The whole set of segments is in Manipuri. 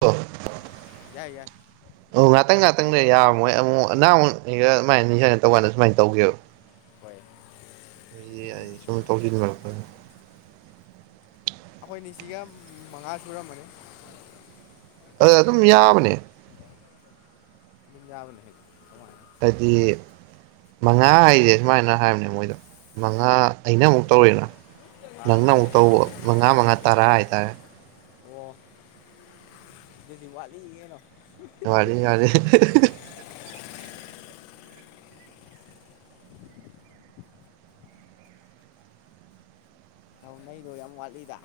ꯍ [inaudible] ꯌꯥꯏ ꯌꯥꯏ ꯑꯣ ꯉꯥꯛꯇꯪ ꯉꯥꯛꯇꯪꯗ ꯌꯥꯔꯃꯣꯏ ꯑꯃꯨꯛ ꯑ ꯅꯥꯡꯃꯨꯛꯅꯤꯒ ꯁꯃꯥꯏꯅꯅꯤ ꯁꯃꯅ ꯇꯧꯥꯟꯗ ꯁꯨꯃꯥꯏꯅ ꯇꯧꯒꯦꯕ [inaudible] ꯍꯣꯏ [inaudible] ꯑꯩꯈꯣꯏ ꯑꯅꯤꯁꯤꯒ ꯃꯉꯥ ꯁꯨꯔꯝꯃꯅꯤ ꯑꯗꯣ ꯛꯗꯨꯝ ꯌꯥꯕꯅꯦ ꯄꯖꯥꯕ ꯂꯩ ꯍ ꯀꯃꯥꯏ [inaudible] ꯍꯥꯏꯗꯤ ꯃꯉꯥ ꯍꯥꯏꯖꯦ ꯁꯨꯃꯥꯏꯅ ꯍꯥꯏꯕꯅꯦ ꯃꯣꯏꯗꯣ ꯃꯉꯥ ꯑꯩꯅ ꯑꯃꯨꯛ ꯇꯧꯔꯤꯅ ꯅꯪꯅ ꯑꯃꯨꯛ ꯇꯧꯕ ꯃꯉꯥ ꯃꯉꯥ ꯇꯔꯥ ꯍꯥꯏꯇꯥꯔꯦ ꯑꯣ ꯑꯗꯨꯗꯤ ꯋꯥꯠꯂꯤ ꯀꯩꯅꯣ ꯋꯥꯠꯂꯤ ꯋꯥꯠꯂꯤ ꯅꯩꯗꯣ ꯌꯥꯝ ꯋꯥꯠꯂꯤꯗ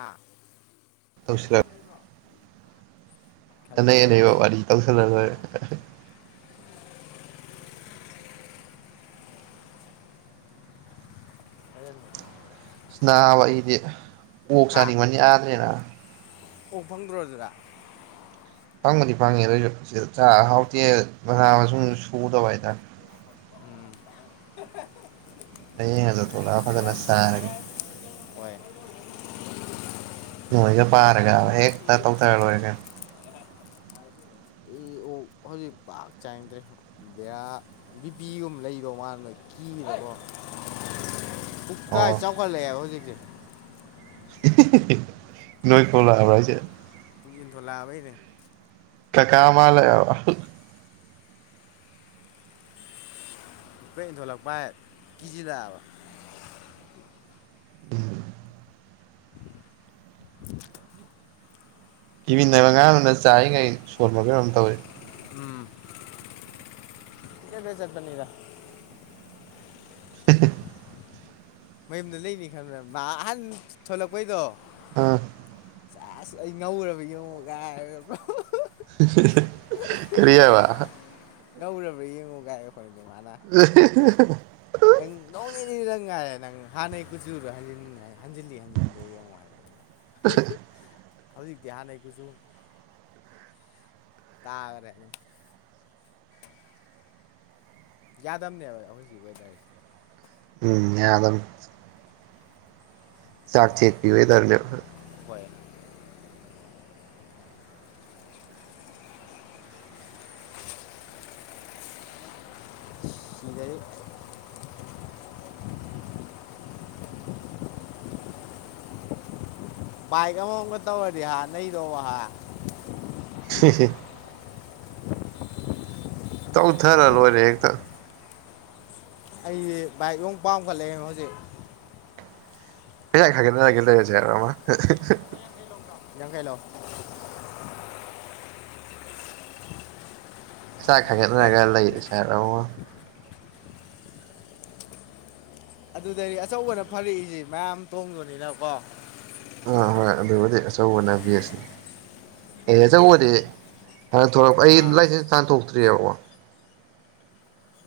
ꯑꯥꯩꯅ ꯇꯧꯁꯤꯜꯂꯛ ꯂꯩꯕ꯭ꯔꯣ [inaudible] ꯑꯅꯩ ꯑꯅꯩꯕ ꯋꯥꯔꯤ ꯇꯧꯁꯜꯂꯔꯣꯏ [inaudible] ꯑꯗꯨ [inaudible] ꯑ ꯅꯥꯕ ꯑꯩꯗꯤ ꯑꯣꯛ ꯍꯥ ꯆꯥꯅꯤꯡꯕꯅ ꯌꯦꯗꯔꯦ ꯅꯥꯕ ꯑꯣꯛ ꯐꯪꯗ꯭ꯔꯣ ꯑꯗꯨꯗ ꯐꯪꯕꯗꯤ ꯐꯪꯉꯦ ꯑꯗꯣꯏꯁꯨ ꯁꯤꯗ ꯆꯥ ꯍꯥꯎꯇꯦ ꯃꯅꯥ [inaudible] ꯁꯨꯗꯕ ꯍꯥꯏꯇꯥꯔꯦ [inaudible] ꯎꯝ [inaudible] ꯊꯣꯛꯂꯛꯑꯝꯃꯨ ꯍꯣꯏ [inaudible] ꯃꯣꯢꯒ [inaudible] ꯄꯥꯔꯒ ꯍꯦꯛꯇ ꯇꯧꯊꯔ ꯂꯣꯏꯔꯦ ꯑꯩ ꯑꯣꯛ ꯍꯧꯖꯤꯛ ꯄꯥꯛ ꯆꯥꯅꯤꯡꯗ꯭ꯔꯦ [inaudible] ꯀꯥꯏ ꯑꯣ ꯆꯥꯎꯈꯠꯂꯛꯑꯦꯕ ꯍꯧꯖꯤꯛꯇꯤ ꯅꯣꯏ [unintelligible] ꯍꯥꯏꯁꯦ [inaudible] ꯀ ꯀꯥ ꯃꯥꯜꯂꯛꯑꯦꯕ ꯀꯤꯖꯤꯟꯂꯛꯑꯕ [inaudible] ꯎꯝ [inaudible] [unintelligible] ꯀꯩꯅꯣꯝ ꯇꯧꯏ ꯎꯝ ꯆꯠꯂꯦ ꯆꯠꯄꯅꯤꯗ [inaudible] ꯃꯌꯨꯝꯗ ꯂꯩꯅꯤ ꯈꯪꯗ ꯑꯍꯟ ꯊꯣꯂꯛꯄꯩꯗꯣ [unintelligible] ꯁꯦꯖ ꯑꯩ [unintelligible] ꯀꯔꯤ ꯍꯥꯏꯕ [unintelligible] ꯑꯦ ꯅꯪ ꯅꯣꯡ ꯅꯤꯅꯤꯗ ꯉꯥꯏꯔꯦ ꯅꯪ ꯍꯥꯟꯅꯩ ꯀꯨꯆꯨꯗ ꯍꯟꯖꯤꯒꯗꯕ ꯍꯟꯖꯤꯟꯗꯦ ꯌꯦꯡꯉꯨ ꯍꯥꯏꯕꯅꯤ ꯍꯧꯖꯤꯛꯇꯤ ꯍꯥꯟꯅꯩ ꯀꯨꯆꯨ ꯇꯥꯈ꯭ꯔꯦ ꯑꯗꯨꯝ ꯌꯥꯗꯝꯅꯦꯕ ꯑꯩꯈꯣꯏꯗꯤ ꯎꯝ ꯌꯥꯗꯝꯅꯤ ꯆꯥꯛꯆꯠ ꯄꯤ ꯑꯣꯏꯗꯔꯅꯦ ꯍꯣꯏ ꯃꯦ ꯃꯥꯏꯕ ꯑꯃꯃꯝꯒ ꯇꯧꯔꯗꯤ ꯍꯥ ꯅꯩꯗꯣ ꯍꯥ ꯍ ꯍꯦ ꯇꯧꯊꯔ ꯂꯣꯏꯔꯦ ꯍꯦꯛꯇ ꯑꯩ ꯕꯥꯏꯛ ꯑꯃꯨꯛ ꯄꯥꯝꯈꯠꯂꯛꯑꯦ ꯍꯧꯖꯤꯛ [inaudible] ꯂꯩꯔꯁꯦ ꯍꯥꯏꯔꯣ ꯑꯃ ꯌꯥꯡꯈꯩ ꯂꯧ ꯏꯥꯛ ꯈꯥꯏꯒꯠꯅꯔꯒ ꯂꯩ ꯁꯤꯔ ꯑꯃ ꯑꯗꯨꯗꯗꯤ ꯑꯆꯧꯕꯅ ꯐꯔꯛꯏꯁꯤ ꯃꯌꯥꯝ ꯇꯣꯡꯗꯣꯏꯅꯤꯅꯀꯣ ꯑꯥ ꯍꯣꯏ ꯑꯗꯨꯕꯨꯗꯤ ꯑꯆꯧꯕꯅ ꯐꯩ ꯑꯦ ꯑꯆꯧꯕꯗꯤ ꯍ ꯅ ꯊꯣꯛꯂꯛꯄ ꯑꯩꯒꯤꯗꯤ ꯑꯥ ꯂꯥꯏꯁꯦꯟꯁ ꯇꯥꯟꯊꯣꯛꯇ꯭ꯔꯤꯑꯕꯀꯣ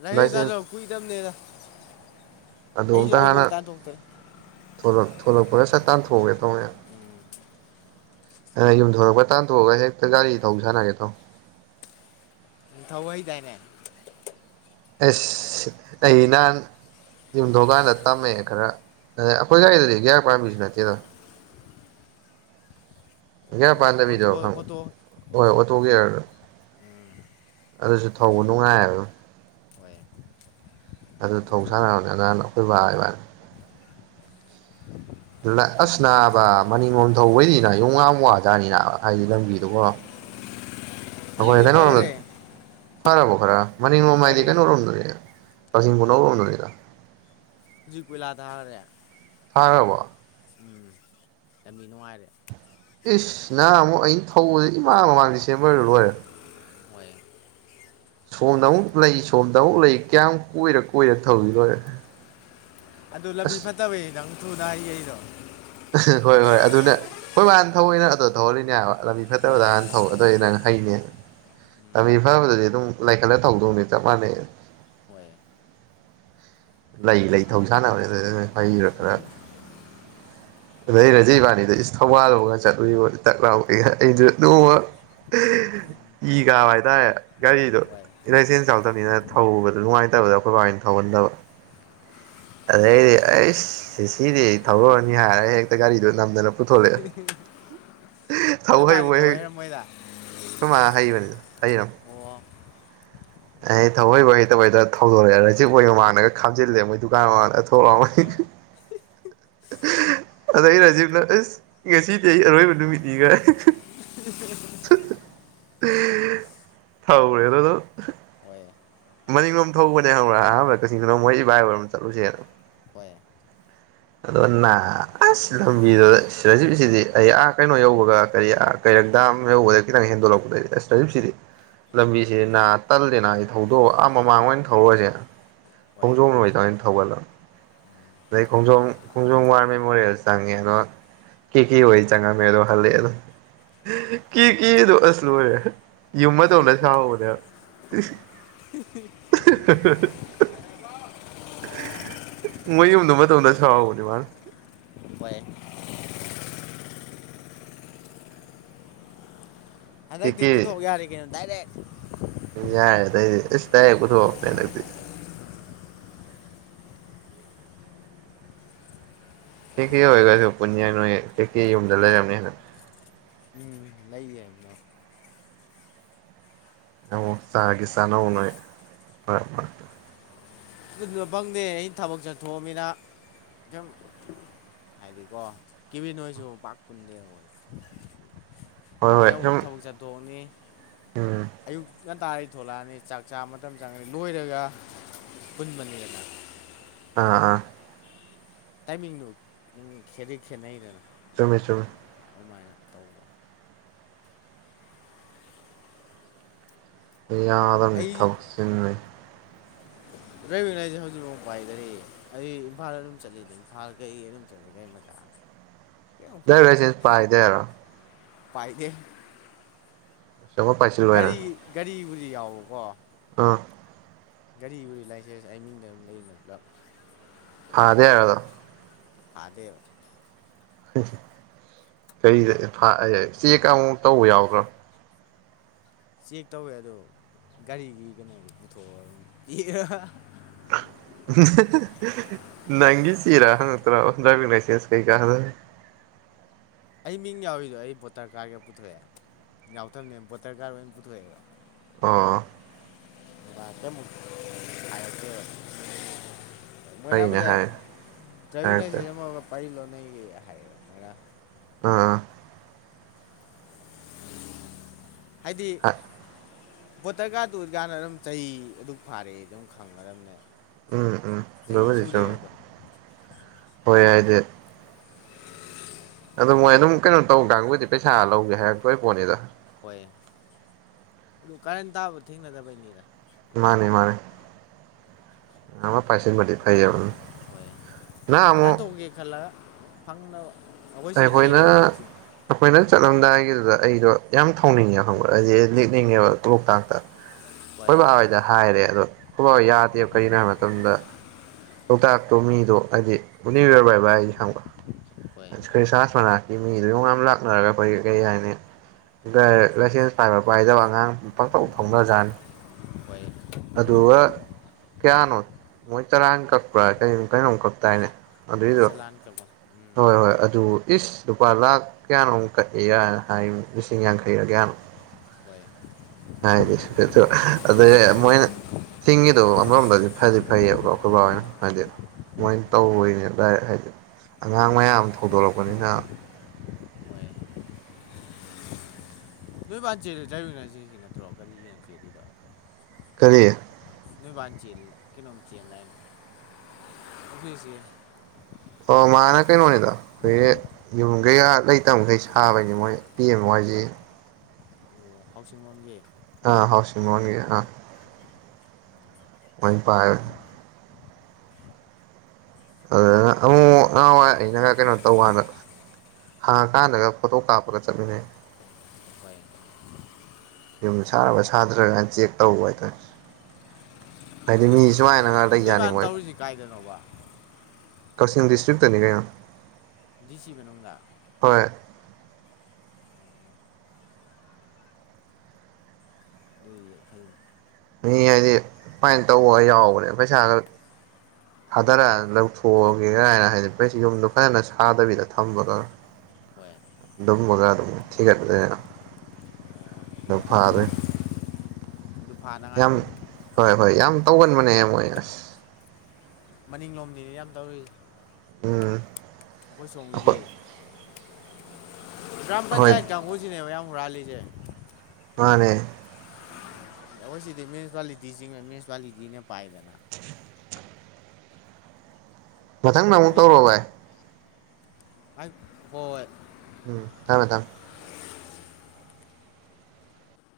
[inaudible] ꯀꯨꯏꯗꯝꯅꯤꯗ ꯑꯗꯨ ꯑꯝꯇ ꯍꯥꯟꯅ ꯊꯣꯂꯛꯄꯒ ꯁꯠ ꯇꯥꯟꯊꯣꯛꯑꯒꯦ ꯇꯧꯅꯦꯗ ꯌꯨꯝꯊꯣꯔꯛꯄ ꯇꯥꯟꯊꯣꯛꯑꯒ ꯍꯦꯛꯇ ꯒꯥꯔꯤ ꯊꯧ ꯁꯥꯟꯅꯒꯦ ꯇꯣ [inaudible] ꯑꯁ ꯑꯩ ꯅꯍꯥꯟ ꯌꯨꯝꯊꯣꯡꯀꯥꯟꯗ ꯇꯝꯃꯛꯑꯦ ꯈꯔ ꯑ ꯑꯩꯈꯣꯏ ꯎꯝ ꯒꯥꯔꯤꯗꯨꯗꯤ ꯒ꯭ꯌꯥꯔ ꯄꯥꯟꯕꯁꯨ ꯅꯠꯇꯦꯗ ꯒꯦꯌꯥꯔ ꯑꯣ ꯑꯣꯇꯣ ꯄꯥꯟꯗꯕꯤꯗꯣ ꯑꯣꯇꯣ ꯍꯣꯏ ꯑꯣꯇꯣ ꯒꯦꯌꯥꯔ ꯑꯗꯨꯁꯨ ꯊꯧꯕ ꯅꯨꯡꯉꯥꯏꯑꯕꯣ ꯑꯣꯏꯣꯏ ꯑꯗꯨ ꯊꯧ ꯁꯥꯟꯅꯕꯅꯦ ꯅꯍꯥꯟ ꯑꯩꯈꯣꯏ ꯕꯥ [inaudible] ꯑꯁ ꯅꯥꯕ ꯃꯅꯤꯡꯂꯣꯝ ꯊꯧꯕꯩꯅꯤꯅ ꯌꯣꯡ ꯉ ꯋꯥꯖꯥꯠꯅꯤꯅ ꯍꯥꯏꯗꯤ ꯂꯝꯕꯤꯗꯨꯀꯣ ꯑꯩꯈꯣꯏ ꯍꯧꯖꯤꯛꯇꯤ ꯐꯒ꯭ꯔꯦ ꯀꯩꯅꯣꯔꯣꯝꯗ ꯐꯔꯕꯣ ꯈꯔ ꯃꯅꯤꯡ ꯍꯥꯏꯗꯤ ꯀꯩꯅꯧꯔꯣꯝꯗꯣꯅꯦ ꯂꯧꯁꯤꯡ ꯀꯨꯅꯧꯔꯣꯝꯗꯣꯏꯅꯤꯗ ꯍꯨꯖꯤꯛ ꯀꯣꯏꯂꯥ ꯊꯥꯒꯔꯦ ꯊꯥꯒꯔꯕꯣ ꯎꯝ ꯂꯝꯕꯤ ꯅꯨꯡꯉꯥꯏꯔꯦ ꯏꯁ ꯅꯍꯟ ꯑꯃꯨꯛ ꯑꯩꯅ ꯊꯧꯕꯁꯦ ꯏꯃꯥꯡ ꯃꯃꯥꯡꯗꯤ ꯁꯦꯝꯕꯔ ꯂꯣꯏꯔꯦ ꯍꯣꯏ ꯁꯣꯝꯗ ꯑꯃꯨꯛ ꯂꯩ ꯁꯣꯝꯗ ꯑꯃꯨꯛ ꯂꯩ ꯀꯌꯥꯝ ꯀꯣꯏꯔ ꯀꯣꯏꯔꯒ ꯊꯧꯔꯤ ꯂꯣꯏꯔꯦ ꯑꯗꯨ ꯂꯝꯕꯤ ꯑꯁ ꯐꯠꯇꯕꯩ ꯅꯪ ꯊꯨꯅ ꯑꯩꯌꯦ ꯑꯩꯗꯣ ꯍꯣꯏ ꯍꯣꯏ ꯑꯗꯨꯅ ꯍꯣꯏ ꯍꯥꯟ ꯊꯧꯑꯣꯏꯅ ꯑꯗꯨ ꯊꯧꯍꯜꯂꯤꯅꯦ ꯍꯥꯏꯕ ꯂꯝꯕꯤ ꯍꯣꯏ ꯐꯠꯇꯕꯗ ꯍꯥꯟꯅ ꯊꯧꯋꯏ ꯑꯗꯨꯗꯤ ꯅꯪ ꯍꯩꯅꯦ ꯂꯝꯕꯤ ꯐꯕꯗꯗꯤ ꯑꯗꯨꯝ ꯂꯥꯏꯈꯠꯂ ꯊꯧꯗꯧꯅꯦ ꯆꯞ ꯃꯥꯟꯅꯩ ꯍꯣꯏ ꯂꯩ ꯂꯩ ꯊꯧꯁꯥꯅꯕ ꯍꯩꯔ ꯈꯔ [inaudible] ꯑꯗꯩ ꯔꯖꯤ ꯏꯕꯥꯅꯤꯗ ꯏꯁ ꯊꯧꯕꯥꯜꯗꯒ ꯆꯠꯂꯨꯏꯕꯧꯅꯤ ꯇꯛ ꯂꯥꯎꯒ ꯑꯩꯗꯨ ꯅꯣꯡꯃ ꯏ ꯀꯥꯕ ꯍꯥꯏꯇꯥꯔꯦ ꯍꯣꯏ ꯒꯥꯔꯤꯗꯨꯣꯂꯥꯏꯁꯦꯟꯁ ꯌꯥꯎꯗꯕꯅꯤꯅ ꯊꯧꯕꯗ ꯅꯨꯡꯉꯥꯏꯇꯕꯗ ꯑꯩꯈꯣꯏ ꯕꯥꯥꯏꯅ ꯊꯧꯍꯟꯗꯕ ꯑꯗꯩꯗꯤ ꯑꯩ ꯁꯤꯗꯤ ꯊꯧꯔꯛꯑꯅꯤ ꯍꯥꯏꯔꯦ ꯍꯦꯛꯇ ꯒꯥꯔꯤꯗꯨꯣ ꯅꯝꯗꯅ ꯄꯨꯊꯣꯛꯂꯛꯑꯦ [inaudible] ꯊꯧ ꯅꯣꯏ ꯃꯥꯗꯤ ꯍꯩꯕꯣꯏ ꯍꯩ ꯍꯩꯔꯝꯃꯣꯏꯗ ꯑꯩꯈꯣꯏ ꯃꯥ ꯍꯩꯕꯅꯤꯗ ꯍꯩꯔꯕꯝ ꯑꯣ ꯑꯩ ꯊꯑꯣꯏ ꯍꯣꯏ ꯍꯩ ꯇꯕꯩꯗ ꯊꯧꯗꯣꯔꯛꯑꯦ ꯔꯦꯖꯤꯛ ꯑꯣꯏꯒ ꯃꯥꯡꯅꯒ ꯈꯥꯝꯜꯂꯦ ꯃꯣꯏ ꯗꯨꯀꯥꯟ ꯍꯣꯏ ꯃꯃꯥꯡꯗ [unintelligible] ꯑꯗ ꯑꯩ ꯔꯥꯖꯤꯞꯅ ꯑꯁ ꯉꯁꯤꯗꯤ ꯑꯩ ꯑꯔꯣꯏꯕꯅꯤ ꯅꯨꯃꯤꯅꯤꯒ ꯊꯧꯔꯦꯗꯅ ꯑꯗꯨꯝ ꯍꯣꯏ ꯃꯅꯤꯡꯉꯣꯝ ꯊꯧꯕꯅꯦ ꯍꯧꯔꯛ ꯑꯍꯥꯟꯕꯗ ꯀꯛꯤꯡꯗꯣꯡ ꯃꯣꯏ ꯏꯕꯥꯏꯕꯔ ꯑꯃ ꯆꯠꯂꯨꯁꯦꯅ ꯍꯣꯏ ꯑꯗꯣ ꯅ ꯑꯁ ꯂꯝꯕꯤꯗꯨ ꯁꯤꯔꯖꯤꯁꯤꯗꯤ ꯑ ꯑꯥ ꯀꯩꯅꯣ ꯌꯧꯕꯒ ꯀꯔꯤ ꯑꯥ ꯀꯩꯔꯛꯇ ꯑꯍꯧꯕꯗ ꯈꯤꯇꯪ ꯍꯦꯟꯗꯣꯔꯂꯛꯄꯗꯗꯒꯤꯗꯤ ꯑꯁ ꯇꯔꯤꯞꯁꯤꯗꯤ ꯂꯝꯕꯤꯁꯦ ꯅꯥ ꯇꯜꯂꯦꯅꯁ ꯊꯧꯗꯣꯛꯑꯣ ꯑꯥ ꯃꯃꯥꯡ ꯑꯣꯏꯅ ꯊꯧꯔꯨꯔꯁꯦ ꯍꯣꯏ ꯈꯣꯡꯖꯣꯝ ꯅꯨꯇꯃꯥꯏꯅ ꯊꯒꯠꯂꯛ ꯈꯣꯡꯖꯣꯝ ꯈꯣꯡꯖꯣꯝ ꯋꯥꯔ ꯃꯦꯃꯣꯔꯤꯌꯦꯜ ꯆꯪꯉꯦ ꯑꯗꯣ ꯀ ꯀ ꯑꯣꯏ ꯆꯪꯉ ꯃꯗꯣ ꯍꯜꯦ ꯑꯗꯨ ꯀ ꯑꯁꯂꯨ ꯑꯣꯏ ꯌꯨꯝ ꯑꯃ ꯇꯧꯅ ꯁꯥꯥꯎꯧꯕꯅꯦ ꯃꯌꯨꯝꯗꯨ ꯃꯇꯝꯗ ꯁꯥꯎꯕꯅꯦ ꯃꯥ ꯍꯣꯏ [inaudible] ꯀꯦ ꯍꯟꯗꯛꯇꯤ ꯄꯨꯊꯣꯛ ꯌꯥꯔꯦ ꯀꯩꯅꯣ ꯗꯥꯏꯔꯦꯛ ꯌꯥꯏꯦꯗꯗꯤ ꯇꯥꯏꯌꯦ ꯀꯊꯣꯅꯦ ꯅꯗꯤ ꯀꯦ ꯀꯦ ꯑꯣꯏꯈꯁꯨ ꯄꯨꯟꯌꯥ ꯅꯣꯏ ꯀꯦ ꯀꯦ ꯌꯨꯝꯗ ꯂꯩꯔꯝꯅꯤꯅ ꯂꯩꯌꯦꯕꯅ ꯑꯧ ꯆꯥꯒ ꯆꯥꯅꯧꯅꯣꯏ ꯐꯔꯦ ꯐꯔ ꯑꯗꯨ ꯐꯪꯗꯦ ꯑꯩꯅ ꯊꯕꯛ ꯆꯠꯊꯣꯛꯑꯃꯤꯅ ꯁꯨꯝ ꯍꯥꯏꯥꯏꯗꯤ ꯀꯣ ꯀꯕꯤ ꯅꯣꯏꯁꯨ ꯄꯥꯛ ꯀꯨꯟꯗꯦ ꯍꯈꯣꯏ ꯍꯣꯏ ꯍꯣꯏ ꯁꯨꯝ ꯀꯛꯖꯥ ꯗꯣꯅꯤ ꯎꯝ ꯑꯌꯨꯛ ꯉꯟꯇꯥꯔꯩ ꯊꯣꯛꯂꯛꯑꯅꯤ ꯆꯥꯛ ꯆꯥ ꯃꯇꯝ ꯆꯪꯉꯅꯤ ꯂꯣꯏꯔꯒ ꯄꯨꯟꯕꯅꯤꯅ ꯑꯥꯑꯥ ꯇꯥꯏꯃꯤꯡꯗꯨ ꯑꯗꯨꯝ ꯈꯦꯠꯩ ꯈꯦꯠꯅꯩꯗꯅ ꯆꯨꯝꯃꯦ ꯆꯨꯝꯃꯦ ꯑꯗꯨꯃꯥꯏꯅ ꯇꯧꯕ ꯌꯥꯔꯅꯤ ꯑꯩ ꯊꯧꯁꯤꯟꯅꯩ ꯗ꯭ꯔꯥꯏꯚꯡ ꯍꯥꯏꯁꯦ ꯍꯧꯖꯤꯛꯐ ꯄꯥꯏꯗꯔꯤ ꯑꯩ ꯏꯝꯐꯥꯜ ꯑꯗꯨꯝ ꯆꯠꯂꯤꯗꯤ ꯏꯝꯐꯥꯜ ꯀꯩ ꯑꯗꯨꯝ ꯆꯠꯂꯤꯒꯒꯥ ꯃꯆꯥ [inaudible] ꯐꯥꯗꯦ ꯂꯩꯔꯔꯁꯦꯁ ꯄꯥꯏꯗꯦꯔꯣ ꯄꯥꯏꯗꯦ ꯑꯃ ꯄꯥꯏꯁꯤꯜꯂꯣꯏꯅ ꯒꯥꯔꯤ ꯒꯥꯔꯤ ꯕꯨꯔꯤ ꯌꯥꯎꯕꯀꯣ ꯑꯥ ꯒꯥꯔꯤ ꯎꯔꯤ ꯂꯥꯏꯁꯦꯟꯁ ꯑꯩꯃꯤꯡꯗ ꯑꯗꯨꯝ ꯂꯩꯔꯤꯅ ꯄꯨꯂꯞ ꯑꯗꯦ ꯍꯥꯏꯗꯣ ꯐꯥꯗꯦꯕ ꯀꯔꯤꯗ ꯆꯦꯛ ꯑꯃꯨꯛ ꯇꯧꯕ ꯌꯥꯎꯗ꯭ꯔꯣ ꯆꯦꯛ ꯇꯧꯋꯦ ꯑꯗꯣ ꯒꯥꯔꯤꯒꯤ ꯀꯩꯅꯣꯗꯣ ꯄꯨꯊꯣꯛꯑꯣ ꯑꯗꯨꯝ ꯏꯔ ꯅꯪꯒꯤ ꯆꯔꯥ ꯍꯪꯠꯇ꯭ꯔꯥꯖꯁꯦ ꯀꯩꯀꯥ ꯑꯩ ꯃꯤꯡ ꯌꯥꯎꯔꯤꯗꯣ ꯑꯩ ꯕꯣꯇꯔ ꯀꯥꯔꯒ ꯄꯨꯊꯣꯛꯑꯦ ꯌꯥꯎꯊꯕꯅꯦꯕ ꯕꯣꯇꯔ ꯒꯥꯔ ꯑꯣꯏꯅ ꯄꯨꯊꯣꯛꯑꯦꯕ ꯑꯥ ꯔꯥꯇꯃꯨꯛ ꯍꯥꯏꯔꯛꯇꯦꯕ ꯐꯩꯅꯦ ꯃꯣꯏꯔꯥꯕꯨꯗꯤ ꯍꯥꯏ ꯗ꯭ꯔꯥꯏꯚꯤꯡ ꯍꯥꯏꯔꯛꯇ꯭ꯔꯦ ꯂꯥꯏꯖꯦꯟꯁ ꯑꯃꯒ ꯄꯩꯖꯤꯜꯂꫭ ꯅꯩꯒꯤꯒ ꯍꯥꯏꯌꯦꯕ ꯃꯣꯏꯔꯥ ꯑ ꯍꯥꯏꯗꯤ ꯑꯥ ꯕꯣꯇꯔ ꯀꯔ ꯇ ꯑꯣꯏꯀꯥꯟꯗ ꯑꯗꯨꯝ ꯆꯍꯤ ꯑꯗꯨꯛ ꯐꯥꯔꯛꯑꯦ ꯑꯗꯨꯝ ꯈꯪꯒꯗꯕꯅꯦ ꯎꯝ ꯎꯝ ꯆꯍꯤ ꯂꯕꯨꯗꯤ ꯁꯨꯔꯦ ꯆꯨꯝ ꯑꯗꯣ ꯍꯣꯏ ꯌꯥꯗꯤ ꯑꯣ ꯃꯣꯏ ꯑꯗꯨꯝ ꯀꯩꯅꯣ ꯇꯧ ꯀꯥꯡꯕꯨꯗꯤ ꯄꯩꯁꯥ ꯂꯧꯒꯦ ꯍꯥꯏꯔꯛꯇꯣꯏ ꯄꯣꯟꯠꯅꯤꯗ ꯍꯣꯏ ꯑꯗꯨ ꯀꯔꯟ ꯇꯥꯕ ꯊꯦꯡꯅꯗꯕꯩꯅꯤꯗ ꯃꯥꯅꯦ ꯃꯥꯅꯦ ꯑ ꯄꯥꯏꯁꯤꯟ ꯕꯗꯤ ꯐꯥꯏꯕ ꯅ ꯑꯃꯨꯛ ꯑꯨꯏ ꯈꯜ ꯂꯒ ꯐꯪꯅꯕ ꯑꯩꯈꯣꯏꯅ ꯑꯩꯈꯣꯏꯅ ꯎꯝ ꯆꯠꯂꯝꯗꯥꯏꯒꯤꯗꯨꯗ ꯑꯩꯗꯣ ꯌꯥꯝ ꯊꯥꯎꯅꯤꯡꯉꯦ ꯈꯪꯕ ꯍꯥꯏꯗꯤ ꯂꯤꯦꯛꯅꯤꯡꯉꯦꯕ ꯂ ꯂꯣꯛꯇꯥꯛꯇ ꯎ ꯑꯩꯣꯏ ꯕꯕꯥ ꯍꯣꯏꯗ ꯍꯥꯏꯔꯦ ꯑꯗꯣ ꯑꯩꯣꯏꯕꯕꯥ ꯍ ꯌꯥꯗꯦꯕ ꯀꯔꯤꯅꯣ ꯍꯥꯏꯕ ꯃꯇꯝꯗ ꯂꯣꯛꯇꯥꯛꯇꯣ ꯃꯤꯗꯣ ꯍꯥꯏꯗꯤ ꯅꯅꯤꯌꯨ ꯌꯌꯔ ꯕꯥꯏ ꯕꯥꯏ ꯍꯪꯕ ꯍꯣꯏ ꯑꯩꯈꯣꯏ ꯁꯍꯖ ꯃꯅꯥꯛꯀꯤ ꯃꯤꯗꯨ ꯉ ꯂꯥꯛꯅꯔꯒ ꯑꯩꯈꯣꯏ ꯀꯩ ꯍꯥꯏꯅꯤ ꯂꯥꯏꯁꯦꯟꯁ ꯄꯥꯏꯕ ꯄꯥꯏꯗꯕ ꯑꯉꯥꯡ ꯄꯥꯛꯇ ꯐꯥꯎꯅꯖꯥꯠꯅꯤ ꯍꯣꯏ ꯑꯗꯨꯒ ꯀꯌꯥꯅꯣ ꯃꯣꯏ ꯆꯔꯥ ꯀꯛꯄ꯭ꯔꯥ ꯀꯩꯅꯣꯝ ꯀꯛꯄ ꯇꯥꯏꯅꯦ ꯏ ꯑꯗꯨꯏꯗꯨ ꯆꯂꯥꯟ ꯀꯛꯄ ꯎꯝ ꯍꯣꯏ ꯍꯣꯏ ꯑꯗꯨ ꯏꯁ ꯂꯨꯄꯥ ꯂꯥꯛ ꯀꯌꯥꯅꯣꯛ ꯀꯛꯑꯦ ꯌꯥꯅ ꯍꯥꯏ ꯂꯤꯁꯤꯡ ꯌꯥꯡꯈꯩꯒ ꯀꯌꯥꯅꯣꯛ ꯍꯣꯏ ꯍꯥꯏꯗꯤꯁꯨ ꯑꯗꯨ ꯃꯣꯏꯅ ꯆꯤꯡꯒꯤꯗꯣ ꯑꯃꯔꯣꯝꯗꯗꯤ ꯐꯗꯤ ꯐꯩꯌꯦꯕꯀꯣ ꯑꯩꯈꯣꯏ ꯕꯥ ꯑꯣꯏꯅ ꯍꯏꯗꯤ ꯃꯥꯏꯅ ꯍꯣꯏ ꯇꯧꯅꯦ ꯗꯥꯏꯔꯦꯛ ꯍꯥꯏꯗꯤ ꯑꯉꯥꯡ ꯃꯥꯅꯤ ꯃꯌꯥꯝ ꯊꯧꯗꯣꯔꯛꯄꯅꯤꯅ ꯍꯣꯏ ꯅꯣꯏꯕꯕꯥꯆꯦ ꯗ꯭ꯔꯥꯏꯕꯅꯆꯦꯒꯤ ꯅꯠꯇ꯭ꯔꯣ ꯒꯥꯔꯤꯒꯤꯅ ꯆꯦꯜꯂꯤꯗꯣ ꯀꯔꯤ ꯅꯣꯏ ꯆ ꯀꯩꯅꯣꯝ ꯆꯁꯤꯦ ꯑꯣ ꯃꯥꯅ ꯀꯩꯅꯣꯅꯤꯗ ꯑꯩꯈꯣꯏ ꯌꯨꯝꯈꯩꯀ ꯂꯩꯇꯕꯈꯩ ꯁꯥꯕꯩꯅꯤ ꯃꯣꯏ ꯄꯤ ꯑꯦꯝ ꯋꯥꯏꯒꯤ ꯑꯣ ꯍꯥꯎꯁꯤꯡ ꯂꯣꯟꯒꯤ ꯑ ꯍꯥꯎꯁꯤ ꯋꯥꯉꯒꯤ ꯑ ꯋꯥꯟ ꯐꯥꯏ ꯑꯗꯨ ꯑꯩꯅ ꯀꯩꯅꯣ ꯇꯧꯅ ꯍꯥꯡꯉꯀꯥꯟꯗꯒ ꯐꯣꯇꯣ ꯀꯥꯞꯄꯒ ꯆꯠꯃꯤꯟꯅꯩ ꯑꯣꯏ ꯌꯨꯝ ꯁꯥꯔꯕ ꯁꯥꯗ꯭ꯔꯒꯅ ꯆꯦꯛ ꯇꯧꯕ ꯍꯥꯏꯇꯥꯔ ꯍꯥꯏꯗꯤ ꯃꯤ ꯁꯨꯃꯥꯏꯅ ꯉ ꯅꯣꯏꯕꯥꯥꯟ ꯇꯧꯔꯤꯁꯤ ꯀꯥꯏꯗꯅꯣꯕ ꯀꯛꯆꯤꯡ ꯗꯤꯁꯇ꯭ꯔꯤꯛꯇꯅꯤ ꯀꯩꯅꯣ ꯗꯤ ꯁꯤ ꯃꯅꯨꯡꯗꯥ ꯍꯣꯏ ꯑꯗꯨ ꯐꯩ ꯃꯤ ꯍꯥꯏꯗꯤ ꯐꯥꯏꯅ ꯇꯧꯕꯒ ꯌꯥꯎꯕꯅꯦ ꯄꯩꯁꯥ ꯈ ꯊꯥꯗꯔ ꯂꯧꯊꯣꯛꯑꯒꯦ ꯀꯥꯏꯅ ꯍꯥꯏꯗꯤ ꯌꯨꯝꯗꯣ ꯐꯖꯅ ꯁꯥꯗꯕꯤꯗ ꯊꯝꯕꯀꯣ ꯍꯣꯏ ꯑꯗꯨꯝꯒꯗꯣ ꯑꯗꯨꯝ ꯊꯤꯒꯠꯂ ꯑꯗꯨ ꯐꯔꯦ ꯑꯗꯨ ꯐꯥꯅꯉꯥꯏ ꯌꯥꯝ ꯍꯣꯏ ꯍꯣꯏ ꯌꯥꯝ ꯇꯧꯒꯟꯕꯅꯦ ꯃꯣꯏ ꯑꯁ ꯃꯅꯤꯡꯂꯣꯝꯅꯤꯅꯦ ꯌꯥꯝ ꯇꯧꯔꯤꯁꯦ ꯎꯝ ꯑꯩꯈꯣꯏ ꯁꯣꯝꯒꯤꯗꯤ ꯒ꯭ꯔꯥꯝ ꯍꯣꯏ ꯄꯟꯆꯥꯌꯦꯠ ꯀꯥꯡꯕꯨꯁꯤꯅꯦꯕ ꯌꯥꯝ ꯍꯨꯔꯥꯜꯂꯤꯁꯦ ꯃꯥꯅꯦ ꯑꯩꯈꯣꯏ ꯁꯤꯗꯤ ꯃ꯭ꯌꯨꯅꯤꯁꯤꯄꯥꯂꯤꯇꯤꯁꯤꯡꯤꯡꯕ ꯃ꯭ꯌꯨꯅꯤꯁꯤꯄꯥꯂꯤꯇꯤꯅ ꯄꯥꯏꯗꯅ ꯃꯊꯪꯗ ꯑꯃꯨꯛ ꯇꯧꯔꯛꯑꯣ ꯚꯥꯢ ꯍꯥꯏ ꯍꯣꯏ ꯎꯝ ꯊꯝꯃꯦ ꯊꯝꯃꯦ